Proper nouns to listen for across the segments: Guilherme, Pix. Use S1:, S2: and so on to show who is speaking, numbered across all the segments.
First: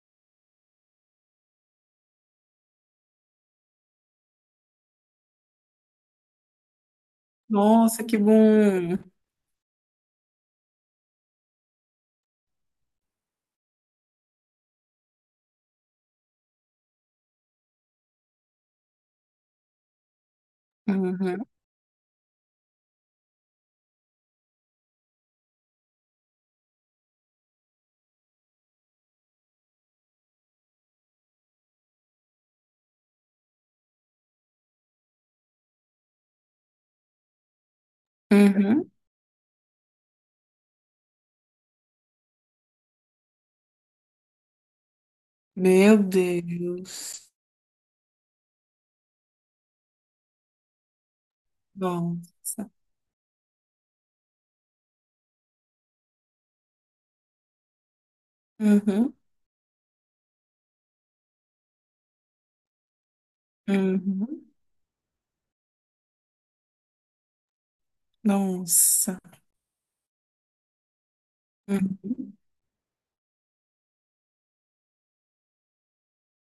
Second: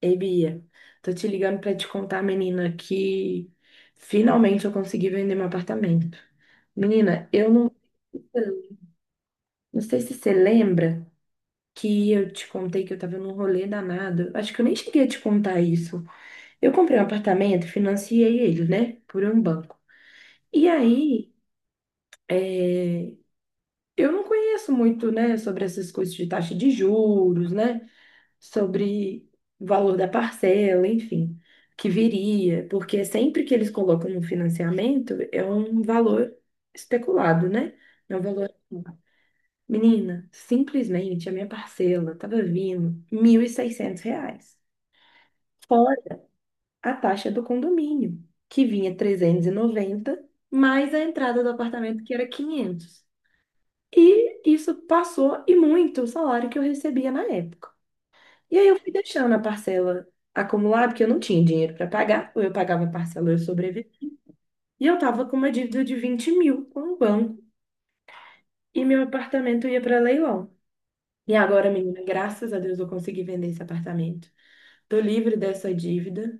S1: Ei, Bia, tô te ligando pra te contar, menina, que finalmente eu consegui vender meu apartamento. Menina, eu não,
S2: Nossa, que bom.
S1: não sei se você lembra que eu te contei que eu tava num rolê danado. Acho que eu nem cheguei a te contar isso. Eu comprei um apartamento, financiei ele, né, por um banco. E aí,
S2: Uhum,
S1: é, eu não conheço muito, né, sobre essas coisas de taxa de juros, né? Sobre o valor da parcela, enfim, que viria, porque sempre que eles colocam um financiamento é um valor especulado, né? É um valor, assim.
S2: uhum.
S1: Menina, simplesmente a minha parcela estava vindo 1.600 reais,
S2: Meu
S1: fora a
S2: Deus.
S1: taxa do condomínio, que vinha 390, mais a entrada do apartamento, que era
S2: Nossa.
S1: quinhentos. E isso passou e muito o salário que eu recebia na época. E aí eu fui
S2: Uhum,
S1: deixando a parcela acumular, porque eu não tinha dinheiro para pagar, ou eu pagava a parcela ou eu sobrevivia.
S2: uhum.
S1: E eu tava com uma dívida de 20 mil com o banco, e meu
S2: Nossa.
S1: apartamento ia para leilão. E agora, menina,
S2: Uhum.
S1: graças a Deus eu consegui vender esse apartamento. Tô livre dessa dívida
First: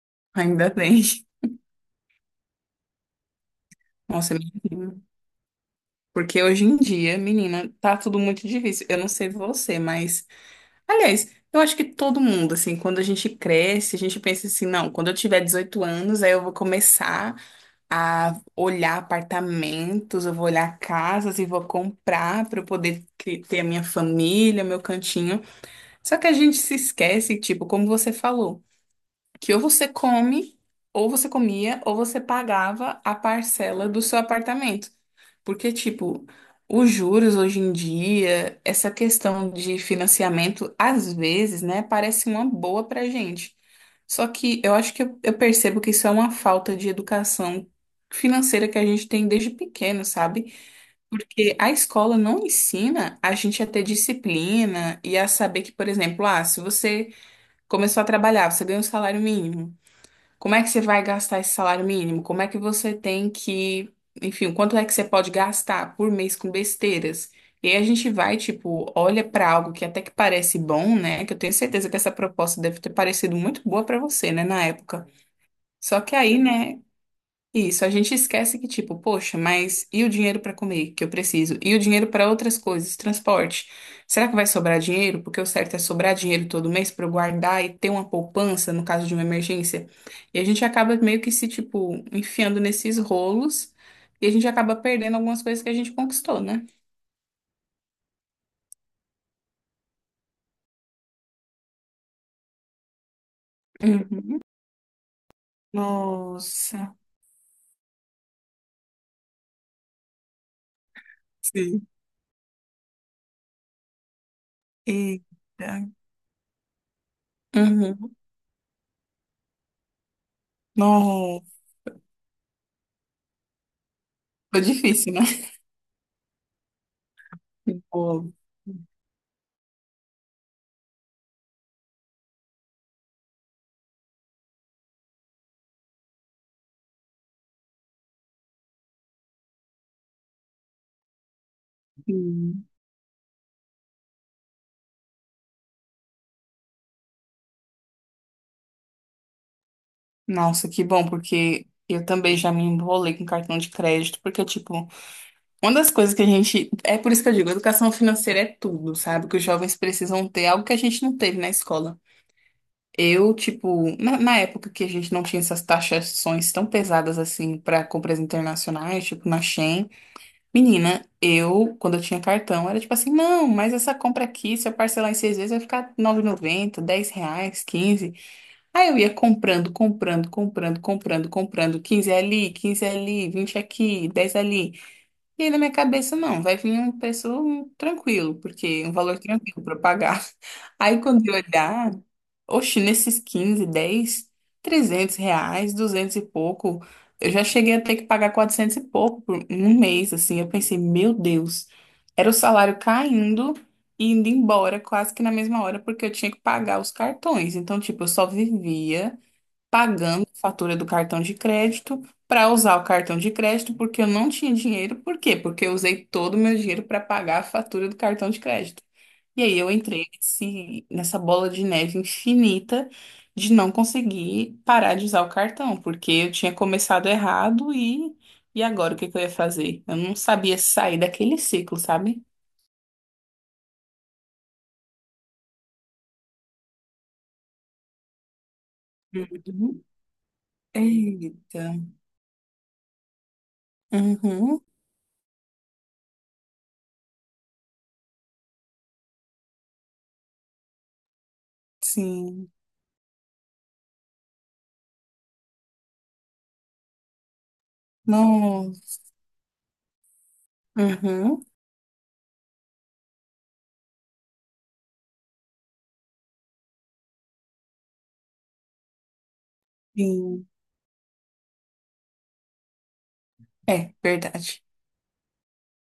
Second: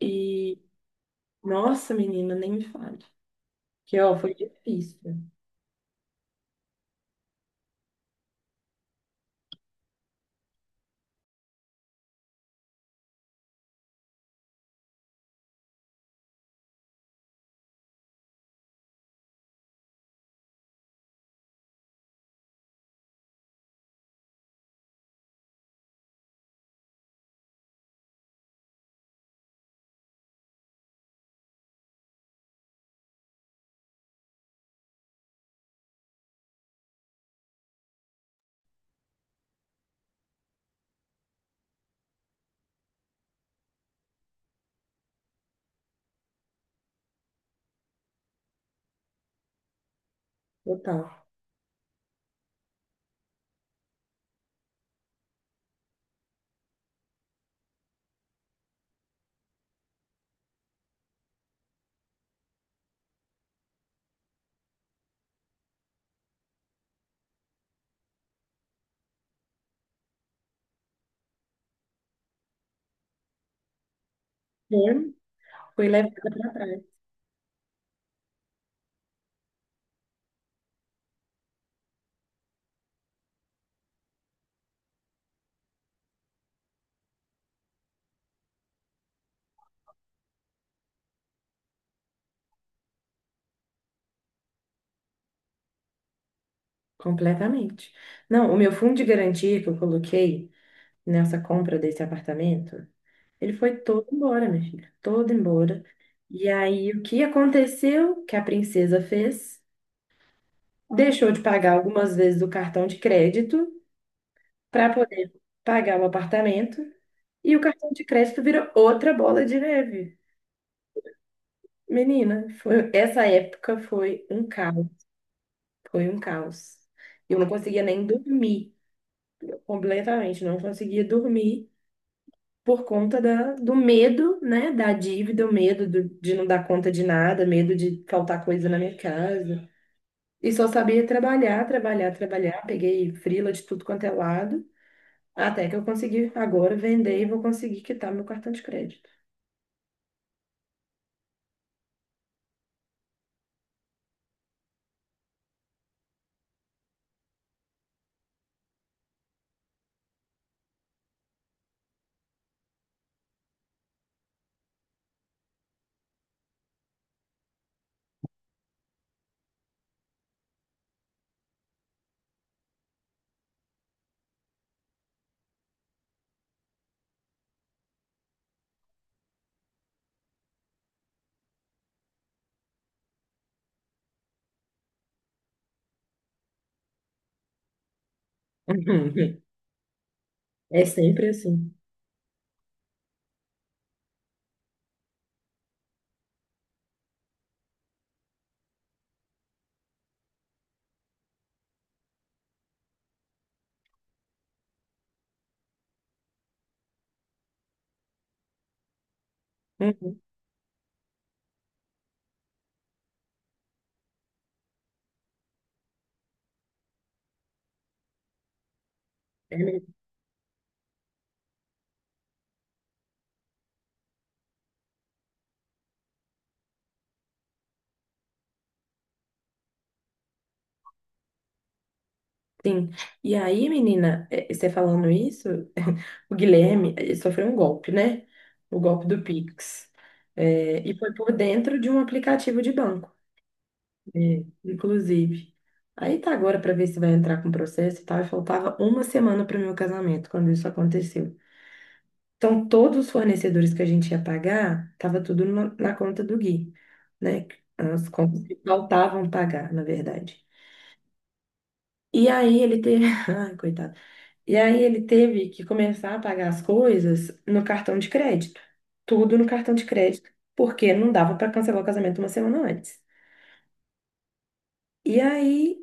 S1: e,
S2: Ainda bem.
S1: nossa, menina, nem me fale. Que, ó,
S2: Nossa,
S1: foi difícil,
S2: menina. Porque hoje em dia, menina, tá tudo muito difícil. Eu não sei você, mas. Aliás, eu acho que todo mundo, assim, quando a gente cresce, a gente pensa assim, não, quando eu tiver 18 anos, aí eu vou começar a olhar apartamentos, eu vou olhar casas e vou comprar para eu poder ter a minha família, meu cantinho. Só que a gente se esquece, tipo, como você falou que ou você come, ou você comia, ou você pagava a parcela do seu apartamento. Porque, tipo, os juros hoje em dia, essa questão de financiamento, às vezes, né, parece uma boa pra gente. Só que eu acho que eu percebo que isso é uma falta de educação financeira que a gente tem desde pequeno, sabe?
S1: total.
S2: Porque a escola não ensina a gente a ter disciplina e a saber que, por exemplo, ah, se você começou a trabalhar, você ganha um salário mínimo. Como é que você vai gastar esse salário mínimo? Como é que você tem que, enfim, quanto é que você pode gastar por mês com besteiras? E aí a gente vai, tipo, olha para algo que até que parece bom, né? Que eu tenho certeza que essa proposta deve ter parecido muito boa para você, né, na
S1: Foi
S2: época.
S1: foi
S2: Só que
S1: levada
S2: aí,
S1: para
S2: né?
S1: trás,
S2: Isso, a gente esquece que, tipo, poxa, mas e o dinheiro para comer que eu preciso? E o dinheiro para outras coisas, transporte? Será que vai sobrar dinheiro? Porque o certo é sobrar dinheiro todo mês para eu guardar e ter uma poupança no caso de uma emergência. E a gente acaba meio que se, tipo, enfiando nesses rolos e a gente acaba perdendo algumas coisas que a gente conquistou, né?
S1: completamente. Não, o meu fundo de garantia que eu coloquei nessa compra desse apartamento, ele foi todo
S2: Uhum.
S1: embora, minha filha, todo embora. E aí,
S2: Nossa.
S1: o que aconteceu? Que a princesa fez? Deixou de pagar
S2: Sim.
S1: algumas vezes o cartão de crédito para poder
S2: Eita.
S1: pagar o apartamento. E o cartão de
S2: Uhum.
S1: crédito virou outra bola de neve.
S2: Nossa.
S1: Menina, foi, essa época foi um
S2: Foi
S1: caos,
S2: difícil, né?
S1: foi um caos. Eu não conseguia nem dormir, completamente, não conseguia dormir por conta da, do medo, né, da dívida, o medo do- de não dar conta de nada, medo de faltar coisa na minha casa. E só sabia trabalhar, trabalhar,
S2: Óbvio.
S1: trabalhar. Peguei frila de tudo quanto é lado, até que eu consegui agora vender e vou conseguir quitar meu cartão de crédito.
S2: Nossa, que bom, porque eu também já me enrolei com cartão de crédito, porque, tipo, uma das coisas que a gente. É por isso que eu digo, educação financeira é tudo, sabe? Que os jovens precisam ter algo que a gente não teve na escola. Eu, tipo, na época que a gente não tinha essas taxações tão pesadas assim para compras internacionais, tipo na Shein, menina, eu, quando eu tinha cartão, era tipo assim, não, mas essa compra aqui, se eu parcelar em seis vezes, vai ficar nove 9,90, R$ 10 reais, quinze. Aí eu ia comprando, comprando, comprando, comprando, comprando, 15 ali, 20 aqui, 10 ali. E aí, na minha cabeça, não, vai vir um preço tranquilo, porque um valor
S1: Uhum.
S2: tranquilo para pagar.
S1: É
S2: Aí, quando
S1: sempre
S2: eu
S1: assim.
S2: olhar, oxe, nesses 15 10 R$ 300, 200 e pouco, eu já cheguei a ter que pagar 400 e pouco por um mês, assim. Eu pensei, meu Deus, era o salário caindo e indo embora quase que na mesma hora, porque eu tinha que pagar os cartões. Então, tipo, eu só vivia
S1: Uhum.
S2: pagando a fatura do cartão de crédito para usar o cartão de crédito porque eu não tinha dinheiro. Por quê? Porque eu usei todo o meu dinheiro para pagar a fatura do cartão de crédito. E
S1: É
S2: aí eu
S1: mesmo.
S2: entrei nessa bola de neve infinita de não conseguir parar de usar o cartão, porque eu tinha começado errado e agora o que que eu ia fazer? Eu não sabia sair daquele ciclo, sabe?
S1: Sim. E aí, menina, você falando isso, o Guilherme ele sofreu um golpe, né? O golpe do
S2: Uhum.
S1: Pix. É, e foi por
S2: Eita.
S1: dentro de um aplicativo de banco. É,
S2: Uhum.
S1: inclusive. Aí tá agora para ver se vai entrar com processo e tal. E faltava uma semana para meu casamento quando isso aconteceu.
S2: Sim.
S1: Então, todos os fornecedores que a gente ia pagar, tava tudo na, na conta do Gui, né? As contas que
S2: Não.
S1: faltavam pagar, na verdade.
S2: Uhum.
S1: E aí ele teve. Ai, coitado. E aí ele teve que começar a pagar as coisas no cartão de crédito. Tudo no cartão de crédito,
S2: Sim.
S1: porque não dava para cancelar o casamento uma semana antes.
S2: É, verdade.
S1: E aí,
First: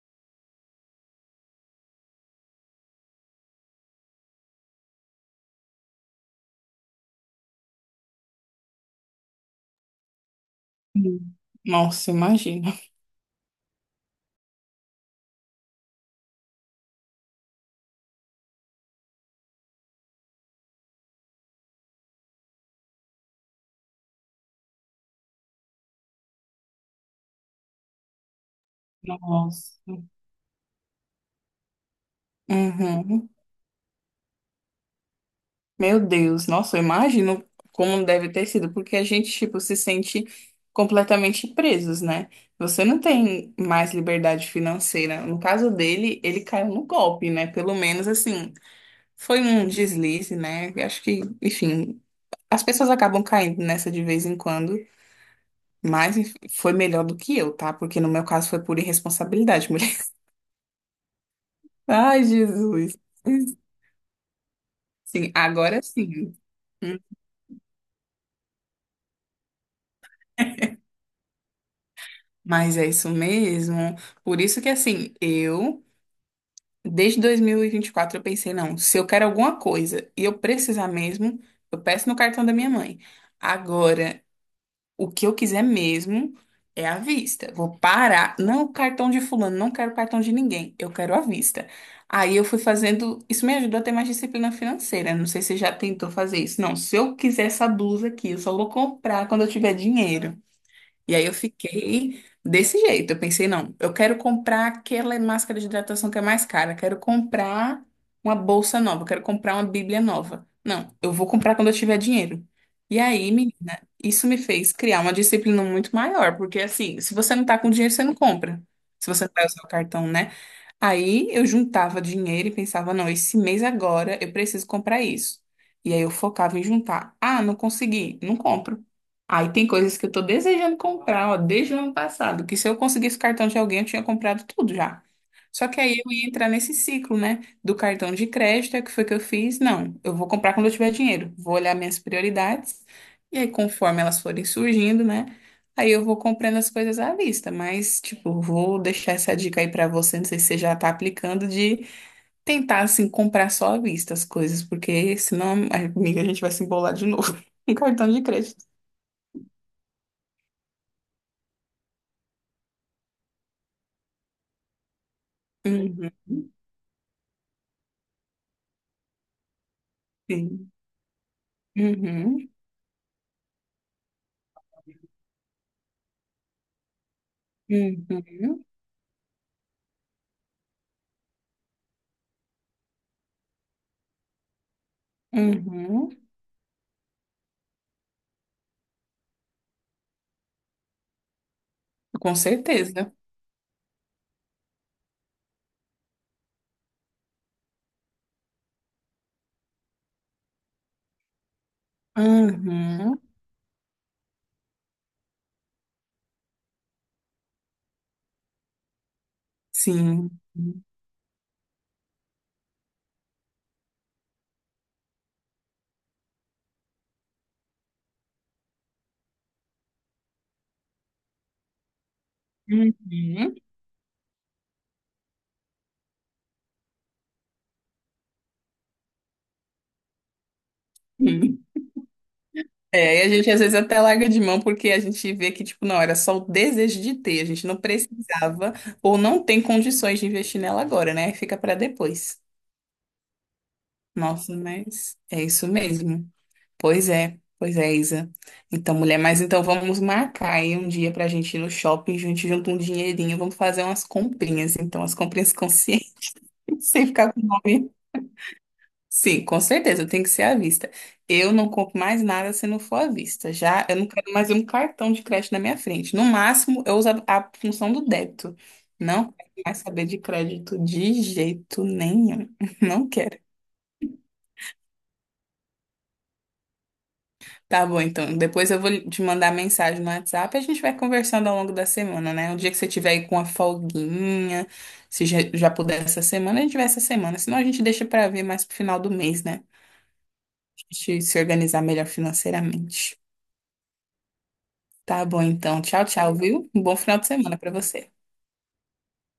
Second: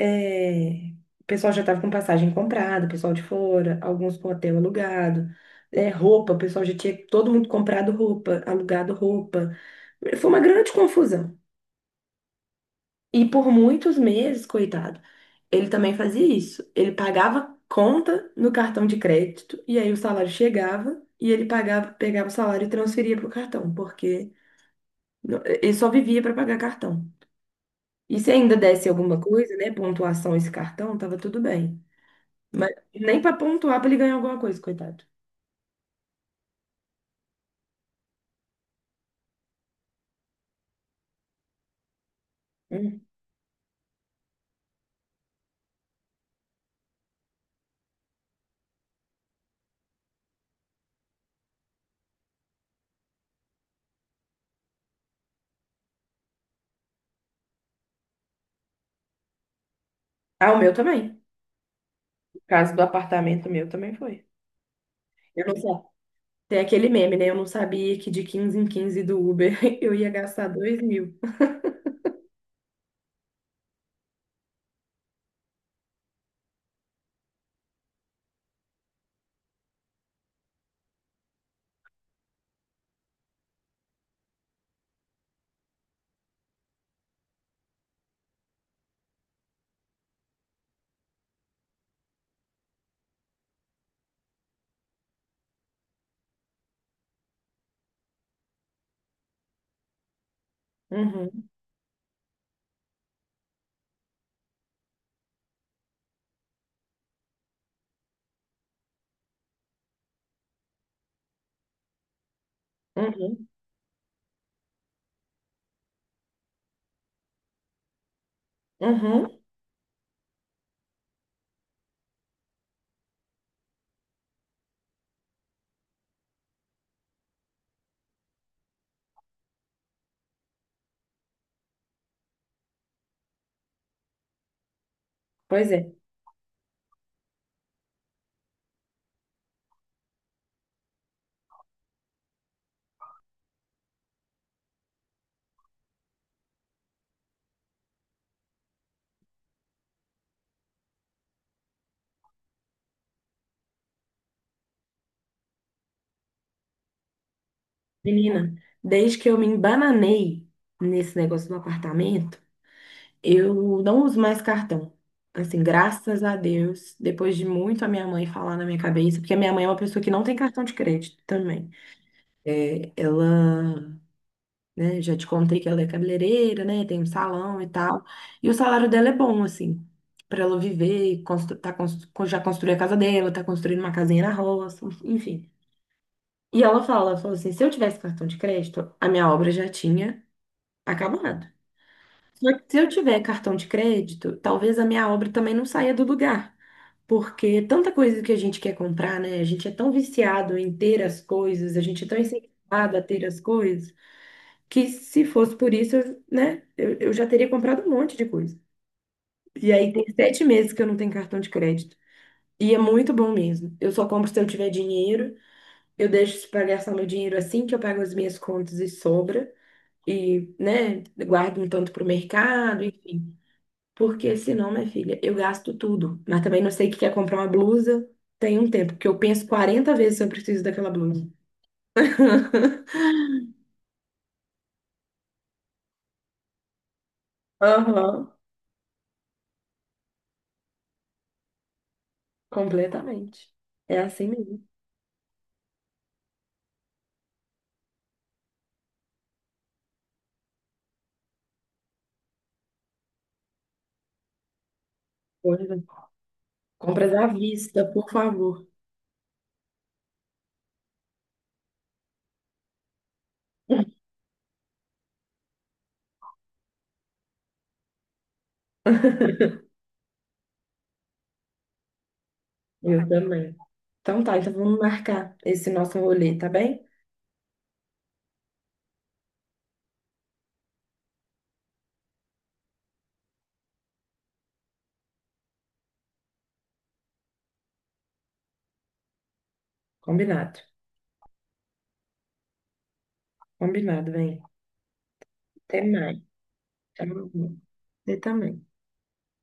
S1: É, o pessoal já estava com passagem comprada, o pessoal de fora, alguns com hotel alugado, é, roupa, o pessoal já tinha todo mundo comprado roupa, alugado roupa. Foi uma grande
S2: Hum.
S1: confusão.
S2: Nossa, imagina.
S1: E por muitos meses, coitado, ele também fazia isso. Ele pagava conta no cartão de crédito, e aí o salário chegava, e ele pagava, pegava o salário e transferia para o cartão, porque no- ele só vivia para pagar cartão. E se ainda desse alguma coisa, né,
S2: Nossa.
S1: pontuação esse cartão, tava tudo bem. Mas nem
S2: Uhum.
S1: pra pontuar pra ele ganhar alguma coisa, coitado.
S2: Meu Deus, nossa, eu imagino como deve ter sido, porque a gente, tipo, se sente completamente presos, né? Você não
S1: Hum.
S2: tem mais liberdade financeira. No caso dele, ele caiu no golpe, né? Pelo menos, assim, foi um deslize, né? Eu acho que, enfim, as pessoas acabam caindo nessa de vez em quando, mas enfim, foi melhor do que eu, tá? Porque no meu caso foi por irresponsabilidade.
S1: Ah, o meu também.
S2: Ai,
S1: O caso do
S2: Jesus.
S1: apartamento meu também foi.
S2: Sim,
S1: Eu não sei.
S2: agora sim.
S1: Tem aquele
S2: Hum,
S1: meme, né? Eu não sabia que de 15 em 15 do Uber eu ia gastar 2 mil.
S2: mas é isso mesmo. Por isso que, assim, eu, desde dois mil e vinte e quatro eu pensei, não, se eu quero alguma coisa e eu precisar mesmo, eu peço no cartão da minha mãe. Agora, o que eu quiser mesmo é à vista. Vou parar. Não o cartão de fulano, não quero cartão de ninguém. Eu quero à vista. Aí eu fui fazendo. Isso me ajudou a ter mais disciplina financeira. Não sei se você já tentou fazer isso. Não, se eu quiser essa blusa aqui, eu só vou comprar quando eu tiver dinheiro. E aí eu
S1: Uhum,
S2: fiquei desse jeito. Eu pensei, não, eu quero comprar aquela máscara de hidratação que é mais cara, quero comprar uma bolsa nova, quero comprar uma Bíblia nova. Não, eu vou comprar quando eu tiver dinheiro. E aí,
S1: uhum,
S2: menina, isso me fez criar uma disciplina muito maior, porque assim, se você não tá com dinheiro, você não compra. Se você não
S1: uhum.
S2: vai usar o cartão, né? Aí eu juntava dinheiro e pensava, não, esse mês agora eu preciso comprar isso. E aí eu focava em juntar. Ah, não consegui, não compro. Aí tem coisas que eu tô desejando comprar, ó, desde o ano passado, que se eu conseguisse o cartão de alguém, eu tinha comprado tudo já. Só
S1: Pois
S2: que
S1: é.
S2: aí eu ia entrar nesse ciclo, né? Do cartão de crédito, é o que foi que eu fiz? Não, eu vou comprar quando eu tiver dinheiro. Vou olhar minhas prioridades. E aí, conforme elas forem surgindo, né? Aí eu vou comprando as coisas à vista, mas, tipo, vou deixar essa dica aí pra você, não sei se você já tá aplicando, de tentar, assim, comprar só à vista as coisas, porque senão, amiga, a gente vai se embolar de novo. em cartão de
S1: Menina,
S2: crédito.
S1: desde que eu me embananei nesse negócio do apartamento, eu não uso mais cartão. Assim,
S2: Uhum,
S1: graças a Deus, depois de muito a minha mãe falar na minha cabeça, porque a minha mãe é uma pessoa que não tem cartão
S2: sim.
S1: de crédito também.
S2: Uhum,
S1: Ela né? Já te contei que ela é cabeleireira, né? Tem um salão e tal. E o
S2: uhum,
S1: salário dela é bom, assim, para ela viver, e constru tá constru já construiu a casa dela, tá construindo uma casinha na roça, enfim.
S2: uhum.
S1: E ela fala, ela falou assim, se eu tivesse cartão de crédito, a minha obra já tinha acabado.
S2: Com
S1: Só que se eu
S2: certeza.
S1: tiver cartão de crédito, talvez a minha obra também não saia do lugar. Porque tanta coisa que a gente quer comprar, né? A gente é tão viciado em ter as coisas, a gente é tão incentivado a
S2: Uhum,
S1: ter as coisas que se fosse por isso, eu, né, eu já teria comprado um monte de coisa. E aí tem
S2: sim.
S1: 7 meses que eu não tenho cartão de crédito. E é muito bom mesmo. Eu só compro se eu tiver dinheiro, eu deixo para gastar meu dinheiro assim que eu pago as minhas contas e sobra. E, né, guardo um tanto para o mercado,
S2: Uhum.
S1: enfim. Porque senão, minha filha, eu gasto tudo. Mas também não sei o que quer comprar uma blusa. Tem um tempo, porque eu penso 40 vezes se eu preciso daquela blusa.
S2: Uhum. É, e a gente às vezes até larga de mão porque a gente vê que, tipo, não, era só o desejo de ter, a gente não
S1: Aham,
S2: precisava ou não tem condições de investir nela agora, né? Fica pra depois.
S1: completamente. É assim
S2: Nossa, mas é isso mesmo. Pois é, Isa. Então, mulher, mas então vamos marcar aí um dia pra gente ir no shopping, a gente junta um dinheirinho, vamos fazer umas comprinhas, então, as comprinhas
S1: mesmo.
S2: conscientes, sem
S1: Compras à
S2: ficar com
S1: vista,
S2: nome.
S1: por favor.
S2: Sim, com certeza, tem que ser à vista. Eu não compro mais nada se não for à vista. Já eu não quero mais um cartão de crédito na minha frente. No máximo, eu uso a função do débito. Não quero mais saber de crédito de jeito nenhum. Não
S1: Eu
S2: quero.
S1: também. Então tá, então vamos marcar esse nosso rolê, tá bem?
S2: Tá bom, então. Depois eu vou te mandar mensagem no WhatsApp e a gente vai conversando ao longo da semana, né? O dia que você tiver aí com a folguinha, se já, já puder essa semana, a gente vai essa semana. Senão a gente deixa pra ver mais pro final do mês, né?
S1: Combinado.
S2: A gente se organizar melhor financeiramente.
S1: Combinado, vem.
S2: Tá bom,
S1: Até
S2: então. Tchau,
S1: mais.
S2: tchau, viu? Um bom final de
S1: Tchau.
S2: semana pra você.
S1: Você também.